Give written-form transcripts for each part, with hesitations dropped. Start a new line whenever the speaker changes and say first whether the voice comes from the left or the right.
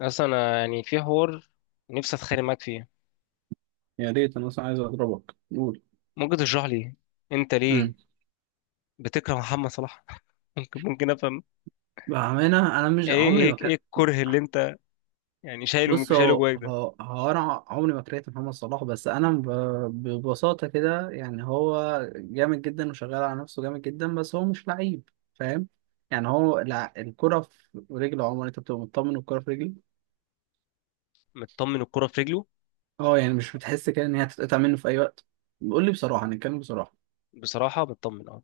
left: اصلا انا في حوار نفسي اتخانق معاك فيه.
right: يا ريت انا اصلا عايز اضربك قول.
left: ممكن تشرح لي انت ليه
right: امم
left: بتكره محمد صلاح؟ ممكن افهم
right: بأمانة أنا مش
left: ايه
right: عمري
left: ايه
right: ما كان.
left: ايه الكره اللي انت يعني شايله
right: بص
left: شايله
right: هو
left: جواك ده؟
right: هو هو أنا عمري ما كرهت محمد صلاح، بس ببساطة كده يعني هو جامد جدا وشغال على نفسه جامد جدا، بس هو مش لعيب، فاهم؟ يعني الكرة في رجله، عمر، أنت بتبقى مطمن والكرة في رجله.
left: مطمن الكره في رجله.
right: أه يعني مش بتحس كده إن هي هتتقطع منه في أي وقت. قول لي بصراحة، نتكلم بصراحة.
left: بصراحه مطمن اه.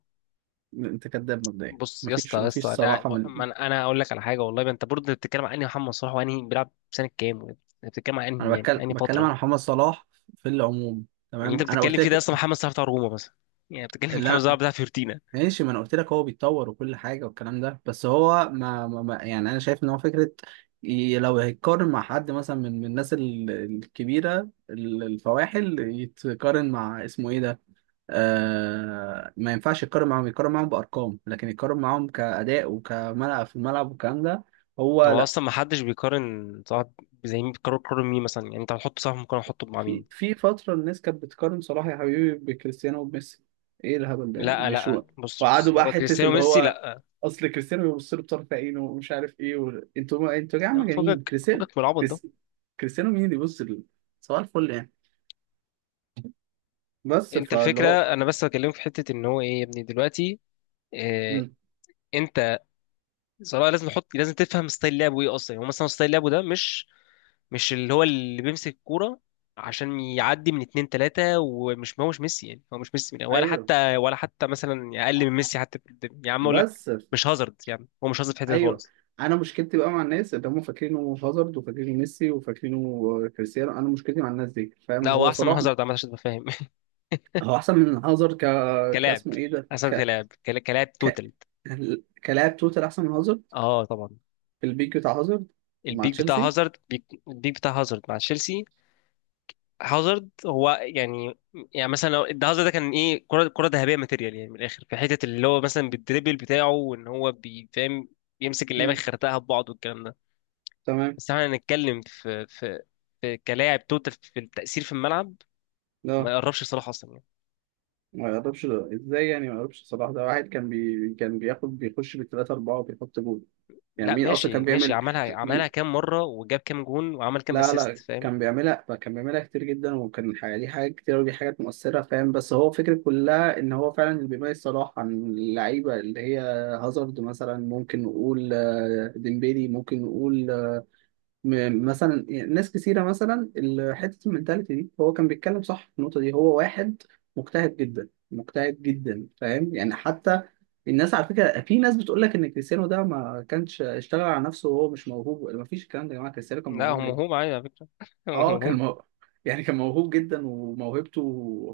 right: أنت كذاب مبدئيا،
left: بص يا اسطى
right: مفيش
left: يا اسطى
right: مفيش
left: انا
right: صراحة
left: ما
right: من.
left: انا أنا هقول لك على حاجه، والله ما انت برضه بتتكلم عن انهي محمد صلاح وانهي بيلعب سنه كام، وانت بتتكلم عن انهي
right: أنا بتكلم
left: انهي
right: بتكلم
left: فتره
right: عن محمد صلاح في العموم،
left: اللي انت
right: تمام؟ أنا
left: بتتكلم
right: قلت
left: فيه ده،
right: لك
left: اصلا محمد صلاح بتاع روما مثلا؟ يعني بتتكلم محمد
right: لا.
left: صلاح بتاع فيورتينا؟
right: ماشي، ما انا قلت لك هو بيتطور وكل حاجه والكلام ده، بس هو يعني انا شايف ان هو فكره. لو هيتقارن مع حد مثلا من الناس الكبيره الفواحل، يتقارن مع اسمه ايه ده، آه، ما ينفعش يتقارن معاهم، يتقارن معاهم بارقام، لكن يتقارن معاهم كاداء وكملعب في الملعب والكلام ده. هو
left: هو
right: لا.
left: اصلا ما حدش بيقارن صاحب، زي مين؟ بيقارن مين مثلا؟ يعني انت هتحط صاحب، ممكن احطه مع مين؟
right: في في فترة الناس كانت بتقارن صلاح يا حبيبي بكريستيانو وبميسي. ايه الهبل ده يعني؟
left: لا
right: معلش
left: لا بص
right: وقعدوا
left: بص
right: بقى
left: هو
right: حتة
left: كريستيانو
right: اللي
left: ميسي
right: هو،
left: لا.
right: اصل كريستيانو بيبص له بطرف عينه ومش عارف ايه انتوا يا جماعة مجانين
left: فكك
right: كريستيانو.
left: فكك من العبط ده.
right: كريس... كريستيانو مين اللي صباح الفل يعني، بس
left: انت
right: فاللي
left: الفكره،
right: هو
left: انا بس بكلمك في حته ان هو ايه يا ابني دلوقتي. إيه
right: مم.
left: انت؟ صراحه لازم تحط، لازم تفهم ستايل لعبه ايه اصلا. هو مثلا ستايل لعبه ده مش اللي هو اللي بيمسك الكوره عشان يعدي من اتنين تلاتة، ومش هو مش ميسي. هو مش ميسي ولا
right: ايوه،
left: حتى ولا حتى مثلا أقل من ميسي حتى في الدنيا. يا عم أقول لك،
right: بس ف-
left: مش هازارد. هو مش هازارد في حتة
right: ايوه
left: خالص.
right: انا مشكلتي بقى مع الناس اللي هم فاكرينه هازارد وفاكرينه ميسي وفاكرينه كريستيانو، انا مشكلتي مع الناس دي،
left: لا
right: فاهم؟
left: هو
right: هو
left: احسن من
right: صلاح
left: هازارد عامه عشان تبقى فاهم.
right: هو احسن من هازارد
left: كلاعب،
right: كاسمه ايه ده،
left: احسن
right: ك...
left: كلاعب كلاعب
right: ك...
left: توتال.
right: كلاعب توتال احسن من هازارد
left: اه طبعا.
right: في البيك بتاع هازارد مع
left: البيك بتاع
right: تشيلسي.
left: هازارد، البيك بتاع هازارد مع تشيلسي. هازارد هو مثلا، لو ده هازارد ده كان ايه، كره ذهبيه ماتيريال. من الاخر في حته اللي هو مثلا بالدريبل بتاعه، وان هو بيفهم يمسك اللعيبه
right: مم.
left: يخرتها ببعض والكلام ده.
right: تمام.
left: بس احنا هنتكلم في كلاعب توتال، في التأثير في الملعب. ما
right: لا،
left: يقربش صلاح اصلا يعني.
right: ما يقربش ده ازاي يعني ما يقربش صلاح؟ ده واحد كان بياخد بيخش بالثلاثة أربعة وبيحط جول. يعني
left: لا
right: مين أصلا
left: ماشي
right: كان
left: ماشي
right: بيعمل؟
left: عملها
right: مين؟
left: كام مره، وجاب كام جون، وعمل كام
right: لا
left: اسيست؟
right: لا كان بيعملها، كان بيعملها كتير جدا، وكان الحقيقة ليه حاجات كتير ودي حاجات مؤثرة، فاهم؟ بس هو الفكرة كلها إن هو فعلا اللي بيميز صلاح عن اللعيبة اللي هي هازارد مثلا، ممكن نقول آه، ديمبيلي ممكن نقول آه، مثلا ناس كثيرة مثلا حتة المنتاليتي دي، هو كان بيتكلم صح في النقطة دي. هو واحد مجتهد جدا مجتهد جدا، فاهم يعني؟ حتى الناس على فكرة، في ناس بتقول لك إن كريستيانو ده ما كانش اشتغل على نفسه وهو مش موهوب. ما فيش الكلام ده يا جماعة، كريستيانو كان
left: لا هو
right: موهوب جدا.
left: موهوب عادي على فكرة. هو
right: اه كان
left: موهوب.
right: موهوب، يعني كان موهوب جدا وموهبته،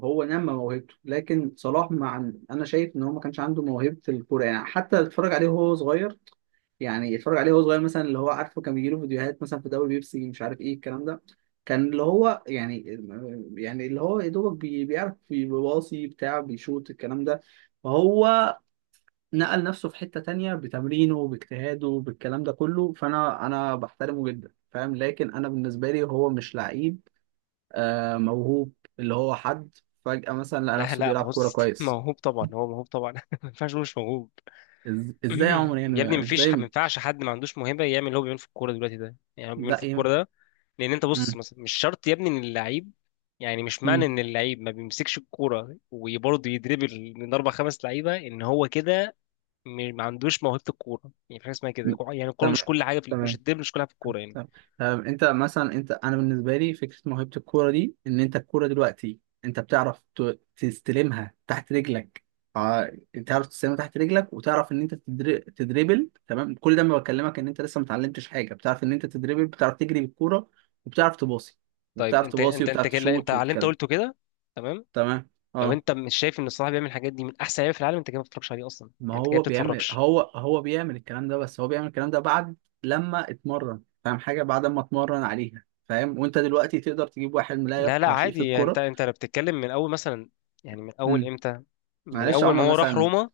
right: هو نمى موهبته. لكن صلاح، مع انا شايف ان هو ما كانش عنده موهبة الكورة. يعني حتى اتفرج عليه وهو صغير، يعني يتفرج عليه وهو صغير مثلا، اللي هو عارفه كان بيجيله فيديوهات مثلا في دوري بيبسي مش عارف ايه الكلام ده، كان اللي هو يعني، يعني اللي هو يا دوبك بيعرف بيباصي بتاع بيشوط الكلام ده، فهو نقل نفسه في حتة تانية بتمرينه باجتهاده بالكلام ده كله. فانا بحترمه جدا، فاهم؟ لكن انا بالنسبة لي هو مش لعيب، آه، موهوب، اللي هو حد فجأة مثلا لقى
left: لا
right: نفسه
left: لا
right: بيلعب كورة
left: بص
right: كويس.
left: موهوب طبعا، هو موهوب طبعا. ما ينفعش نقول مش موهوب.
right: ازاي يا عمر
left: يا ابني
right: يعني
left: مفيش
right: ازاي؟
left: ما ينفعش حد ما عندوش موهبة يعمل اللي هو بيعمله في الكورة دلوقتي ده. يعني هو بيعمله
right: لا
left: في
right: يم...
left: الكورة ده لأن أنت بص
right: مم.
left: مثلا مش شرط يا ابني إن اللعيب، يعني مش معنى
right: مم.
left: إن اللعيب ما بيمسكش الكورة وبرضه يدربل من أربع خمس لعيبة إن هو كده ما عندوش موهبة الكورة. يعني في حاجة اسمها كده؟ يعني الكورة
right: تمام
left: مش كل حاجة في مش
right: تمام.
left: الدربل مش كل حاجة في الكورة يعني.
right: طب، طب انت مثلا، انا بالنسبه لي فكره موهبه الكوره دي ان انت الكوره دلوقتي انت بتعرف تستلمها تحت رجلك. اه، تعرف تستلمها تحت رجلك وتعرف ان انت تدريبل، تمام؟ كل ده ما بكلمك ان انت لسه ما اتعلمتش حاجه، بتعرف ان انت تدريبل، بتعرف تجري بالكوره، وبتعرف تباصي،
left: طيب
right: وبتعرف
left: أنت
right: تباصي،
left: أنت أنت
right: وبتعرف
left: كده، أنت
right: تشوت
left: على اللي أنت
right: وبتكلم،
left: قلته كده تمام.
right: تمام؟
left: لو
right: اه.
left: انت مش شايف ان الصراحه بيعمل الحاجات دي من احسن لعيبه في العالم، انت كده ما بتتفرجش عليه اصلا.
right: ما
left: يعني انت كده
right: هو بيعمل،
left: بتتفرجش.
right: هو بيعمل الكلام ده، بس هو بيعمل الكلام ده بعد لما اتمرن، فاهم حاجة؟ بعد ما اتمرن عليها، فاهم؟ وانت دلوقتي تقدر تجيب واحد لا
left: لا
right: يفقه شيء في
left: عادي. يعني انت
right: الكورة.
left: انت لو بتتكلم من اول مثلا، يعني من اول
right: امم
left: امتى؟ من
right: معلش يا
left: اول ما
right: عمر
left: هو راح
right: مثلا،
left: روما؟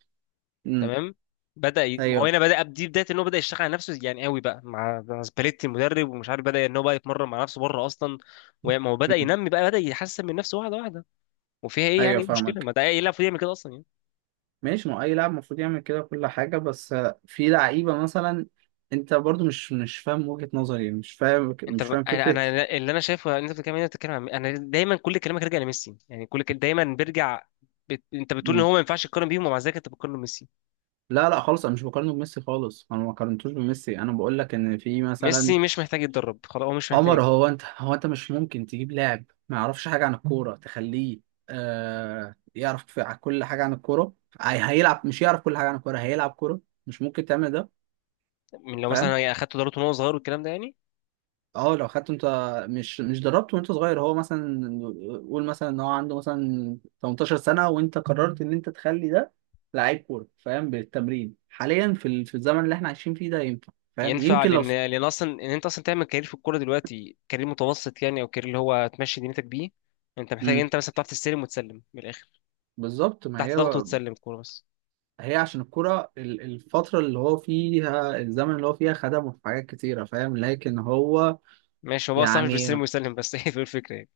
right: امم
left: تمام. ما هو
right: ايوه،
left: هنا بدا، دي بدايه ان هو بدا يشتغل على نفسه يعني قوي بقى مع سباليتي المدرب، ومش عارف بدا ان هو بقى يتمرن مع نفسه بره اصلا. وما هو بدا
right: امم
left: ينمي بقى، بدا يحسن من نفسه واحده واحده. وفيها ايه يعني،
right: ايوه
left: ايه المشكله؟
right: فاهمك.
left: ما ده ايه، لاعب يعمل كده اصلا يعني.
right: ماشي ما هو اي لاعب المفروض يعمل كده كل حاجة، بس آه، في لعيبة مثلا انت برضو مش فاهم وجهة نظري، مش فاهم
left: انت
right: مش
left: ب...
right: فاهم
left: انا
right: فكرة.
left: انا اللي انا شايفه ان انت بتتكلم، انت بتتكلم عن، انا دايما كل كلامك راجع لميسي. دايما بيرجع انت بتقول ان
right: امم
left: هو ما ينفعش يتقارن بيهم، ومع ذلك انت بتقارن ميسي.
right: لا لا خالص، انا مش بقارنه بميسي خالص، انا ما قارنتوش بميسي، انا بقول لك ان في مثلا.
left: ميسي مش محتاج يتدرب خلاص، هو مش محتاج.
right: عمر، هو انت مش ممكن تجيب لاعب ما يعرفش حاجه عن الكوره تخليه آه يعرف كل حاجه عن الكوره، هيلعب، مش يعرف كل حاجه عن الكوره هيلعب كوره. مش ممكن تعمل ده،
left: من لو مثلا
right: فاهم؟
left: اخدت دورته وهو صغير والكلام ده يعني
right: اه، لو خدته انت، مش دربته وانت صغير، هو مثلا، قول مثلا ان هو عنده مثلا 18 سنه وانت قررت ان انت تخلي ده لعيب كوره، فاهم؟ بالتمرين حاليا في في الزمن اللي احنا عايشين فيه ده ينفع، فاهم؟
left: ينفع،
right: يمكن لو
left: لان اصلا ان انت اصلا تعمل كارير في الكوره دلوقتي، كارير متوسط يعني، او كارير اللي هو تمشي دنيتك بيه، انت محتاج
right: امم
left: انت مثلا بتعرف تستلم وتسلم من الاخر
right: بالظبط. ما
left: تحت
right: هي،
left: ضغط، وتسلم الكوره بس.
right: هي عشان الكرة الفترة اللي هو فيها، الزمن اللي هو فيها خدمه في حاجات كتيرة، فاهم؟ لكن هو
left: ماشي، هو بقى صح مش بيستلم
right: يعني.
left: ويسلم بس. هي دي الفكره يعني.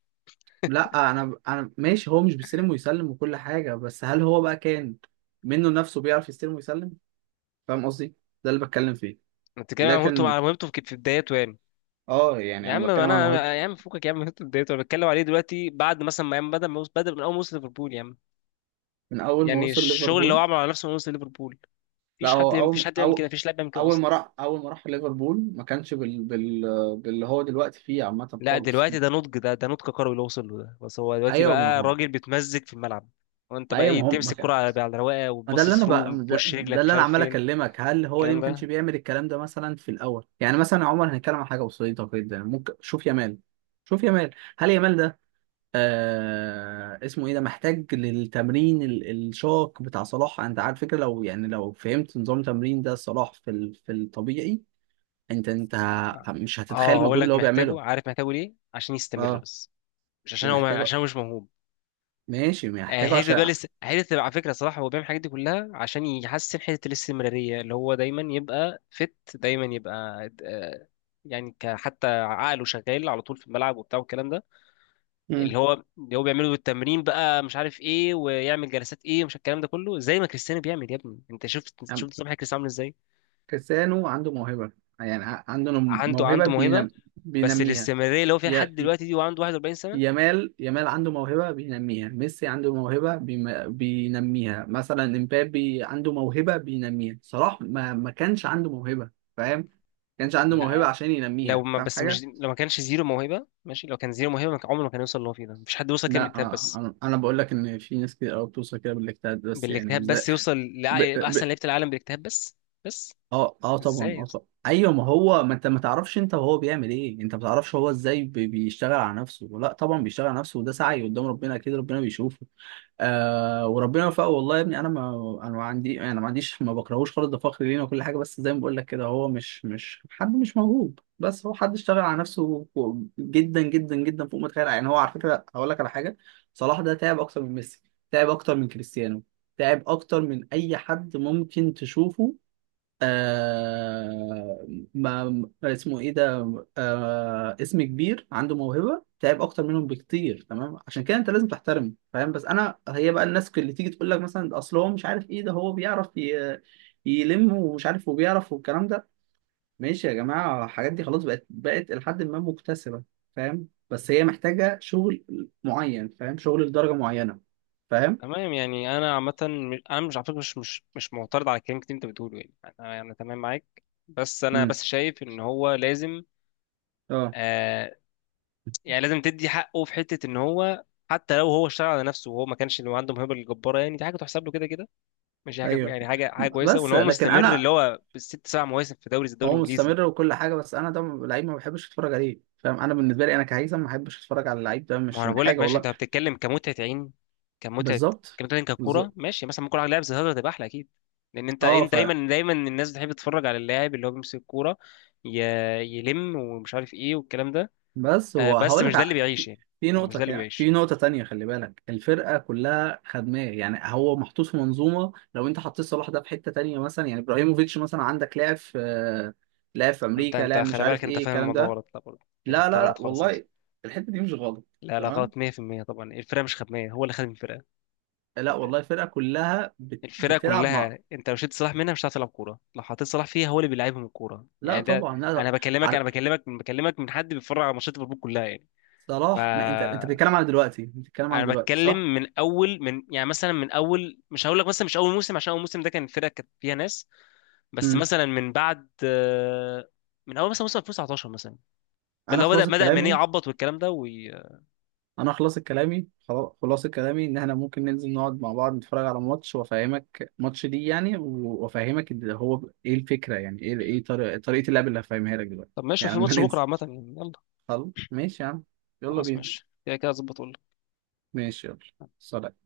right: لا، أنا ماشي هو مش بيستلم ويسلم وكل حاجة، بس هل هو بقى كان منه نفسه بيعرف يستلم ويسلم؟ فاهم قصدي؟ ده اللي بتكلم فيه.
left: انت بتتكلم عن مهمته،
right: لكن
left: على مهمته في في بدايته يعني.
right: اه، يعني
left: يا عم
right: أنا
left: ما
right: بتكلم عن موهبته
left: انا يا عم فوقك يا عم، انت اتضايقت. انا بتكلم عليه دلوقتي بعد مثلا ما ياما بدأ ما يوصل- بدأ من اول ما وصل ليفربول يا عم.
right: من أول ما
left: يعني
right: وصل
left: الشغل اللي هو
right: ليفربول.
left: عمله على نفسه من وصل ليفربول.
right: لا،
left: مفيش
right: هو
left: حد مفيش
right: أول
left: حد يعمل كده،
right: أو،
left: مفيش لاعب بيعمل كده
right: أول ما
left: اصلا.
right: راح، أول ما راح ليفربول ما كانش باللي هو دلوقتي فيه عامة
left: لا
right: خالص.
left: دلوقتي ده نضج، ده نضج كروي اللي وصل له ده. بس هو دلوقتي
right: أيوه ما
left: بقى
right: هو،
left: راجل بيتمزج في الملعب. وانت بقى
right: ايوه. ما
left: ايه،
right: هم،
left: تمسك كرة على رواقه
right: ما ده
left: وتباصي
right: اللي انا بقى
left: ثرو بوش
right: ده
left: رجلك مش
right: اللي انا
left: عارف
right: عمال
left: فين.
right: اكلمك. هل هو ليه
left: الكلام
right: ما كانش
left: ده
right: بيعمل الكلام ده مثلا في الاول؟ يعني مثلا يا عمر، هنتكلم عن حاجه بسيطه جدا. ممكن شوف يامال، شوف يامال، هل يامال ده آه اسمه ايه ده محتاج للتمرين الشاق بتاع صلاح؟ انت عارف فكره، لو يعني لو فهمت نظام تمرين ده صلاح في الطبيعي، انت مش هتتخيل
left: اه هقول
right: المجهود
left: لك
right: اللي هو
left: محتاجه،
right: بيعمله.
left: عارف محتاجه ليه؟ عشان يستمر
right: اه
left: بس. مش
right: دي
left: عشان هو،
right: محتاجه.
left: عشان هو مش موهوب.
right: ماشي،
left: آه،
right: محتاجه
left: هيدي بقى
right: عشان
left: لسه هيدي. على فكره صراحه هو بيعمل الحاجات دي كلها عشان يحسن حته الاستمراريه اللي هو دايما يبقى فت دايما يبقى آه، يعني حتى عقله شغال على طول في الملعب وبتاع والكلام ده. اللي هو بيعمله بالتمرين بقى، مش عارف ايه ويعمل جلسات ايه، ومش الكلام ده كله زي ما كريستيانو بيعمل. يا ابني انت شفت
right: مم.
left: شفت صباح كريستيانو عامل ازاي؟
right: كريستيانو عنده موهبة، يعني عنده
left: عنده عنده موهبه، بس
right: بينميها.
left: الاستمراريه اللي هو فيها
right: ي...
left: لحد
right: ي-
left: دلوقتي دي وعنده 41 سنه.
right: يامال، يامال عنده موهبة بينميها، ميسي عنده موهبة بينميها، مثلا امبابي عنده موهبة بينميها. صلاح ما كانش عنده موهبة، فاهم؟ ما كانش عنده
left: لا
right: موهبة عشان
left: لو
right: ينميها، فاهم حاجة؟
left: ما كانش زيرو موهبه ماشي، لو كان زيرو موهبه ما كان- عمره ما كان يوصل اللي هو فيه ده. مفيش حد يوصل كده
right: لا
left: بالاجتهاد
right: آه،
left: بس.
right: انا بقول لك ان في ناس كتير قوي بتوصل كده بالاجتهاد بس، يعني
left: بالاجتهاد
right: مش ده.
left: بس يوصل يبقى احسن لعيبه العالم بالاجتهاد بس بس؟
right: اه اه طبعا
left: ازاي يا
right: اه
left: اسطى؟
right: طبعا ايوه. ما هو ما انت ما تعرفش انت وهو بيعمل ايه، انت ما تعرفش هو ازاي بيشتغل على نفسه. لا طبعا بيشتغل على نفسه وده سعي قدام ربنا، اكيد ربنا بيشوفه، آه، وربنا وفقه. والله يا ابني انا ما عندي، ما عنديش ما بكرهوش خالص، ده فخر لينا وكل حاجه. بس زي ما بقول لك كده، هو مش حد مش موهوب، بس هو حد اشتغل على نفسه جدا جدا جدا فوق ما تتخيل. يعني هو على فكره، هقول لك على حاجه: صلاح ده تعب اكتر من ميسي، تعب اكتر من كريستيانو، تعب اكتر من اي حد ممكن تشوفه، آه، ما اسمه ايه ده، آه اسم كبير، عنده موهبة. تعب اكتر منهم بكتير، تمام؟ عشان كده انت لازم تحترمه، فاهم؟ بس انا هي بقى الناس اللي تيجي تقول لك مثلا ده اصل هو مش عارف ايه، ده هو بيعرف يلم ومش عارف وبيعرف والكلام ده، ماشي يا جماعة. الحاجات دي خلاص بقت لحد ما مكتسبة، فاهم؟ بس هي محتاجة شغل معين، فاهم؟ شغل لدرجة معينة، فاهم؟
left: تمام يعني انا عامه انا مش على فكره مش معترض على الكلام اللي انت بتقوله يعني. انا تمام معاك، بس انا
right: امم
left: بس شايف ان هو لازم
right: اه،
left: آه، يعني لازم تدي حقه في حته ان هو، حتى لو هو اشتغل على نفسه وهو ما كانش اللي هو عنده موهبه الجباره، يعني دي حاجه تحسب له كده كده. ماشي، حاجه
right: ايوه.
left: يعني حاجه حاجه كويسه. وان
right: بس
left: هو
right: لكن
left: مستمر
right: انا،
left: اللي هو بالست سبع مواسم في دوري زي الدوري
right: هو
left: الانجليزي.
right: مستمر وكل حاجه، بس انا ده لعيب ما بحبش اتفرج عليه، فاهم؟ انا بالنسبه لي انا كهيثم ما بحبش اتفرج على اللعيب ده، مش
left: ما هو انا
right: عشان
left: بقول لك
right: حاجه
left: ماشي،
right: والله.
left: انت بتتكلم كمتعه عين، كمتعه
right: بالظبط،
left: كمتعه عين، ككوره،
right: بالظبط.
left: ماشي. مثلا ممكن واحد لاعب زي هازارد تبقى احلى اكيد، لان انت
right: اه
left: انت
right: ف،
left: دايما الناس بتحب تتفرج على اللاعب اللي هو بيمسك الكوره ي... يلم، ومش عارف ايه والكلام ده.
right: بس
left: آه
right: هو
left: بس
right: هقول لك
left: مش ده اللي بيعيش
right: في،
left: يعني.
right: في
left: هو مش
right: نقطه
left: ده اللي
right: كده، في
left: بيعيش.
right: نقطه تانية، خلي بالك الفرقه كلها خدماه، يعني هو محطوط في منظومه. لو انت حطيت صلاح ده في حته تانية مثلا، يعني ابراهيموفيتش مثلا، عندك لاعب في، لاعب في
left: انت
right: امريكا،
left: انت
right: لاعب مش
left: خلي بالك
right: عارف
left: انت
right: ايه
left: فاهم
right: الكلام
left: الموضوع
right: ده.
left: غلط، لا برضه دي
right: لا
left: حته
right: لا لا
left: غلط خالص اصلا.
right: والله الحته دي مش غلط،
left: لا
right: تمام؟
left: غلط 100% طبعا، الفرقه مش خدميه، هو اللي خدم الفرقه.
right: لا والله الفرقه كلها
left: الفرقه
right: بتلعب مع،
left: كلها، انت لو شلت صلاح منها مش هتعرف تلعب كوره. لو حطيت صلاح فيها هو اللي بيلعبهم الكوره
right: لا
left: يعني ده.
right: طبعا، لا.
left: انا بكلمك انا
right: عارف
left: بكلمك من بكلمك من حد بيتفرج على ماتشات ليفربول كلها يعني. ف
right: صلاح؟ ما انت، انت بتتكلم على دلوقتي، انت بتتكلم على
left: انا
right: دلوقتي،
left: بتكلم
right: صح؟
left: من اول من، يعني مثلا من اول، مش هقول لك مثلا مش اول موسم، عشان اول موسم ده كان الفرقه كانت فيها ناس. بس
right: امم
left: مثلا من بعد آه، من اول مثلا موسم 2019 مثلا، اللي
right: انا
left: هو بدا
right: خلاص
left: بدا ماني
right: كلامي،
left: يعبط والكلام ده
right: انا خلاص كلامي، خلاص كلامي، ان احنا ممكن ننزل نقعد مع بعض نتفرج على ماتش وافهمك ماتش دي يعني، وافهمك هو ايه الفكره يعني، ايه ايه طريقه اللعب اللي هفهمها لك دلوقتي،
left: طب ماشي
right: يعني
left: في
right: لما
left: ماتش بكره
right: ننزل.
left: عامه يعني، يلا.
right: خلاص ماشي يا عم، يلا
left: خلاص
right: بينا.
left: ماشي، كده اظبط.
right: ماشي يلا، سلام.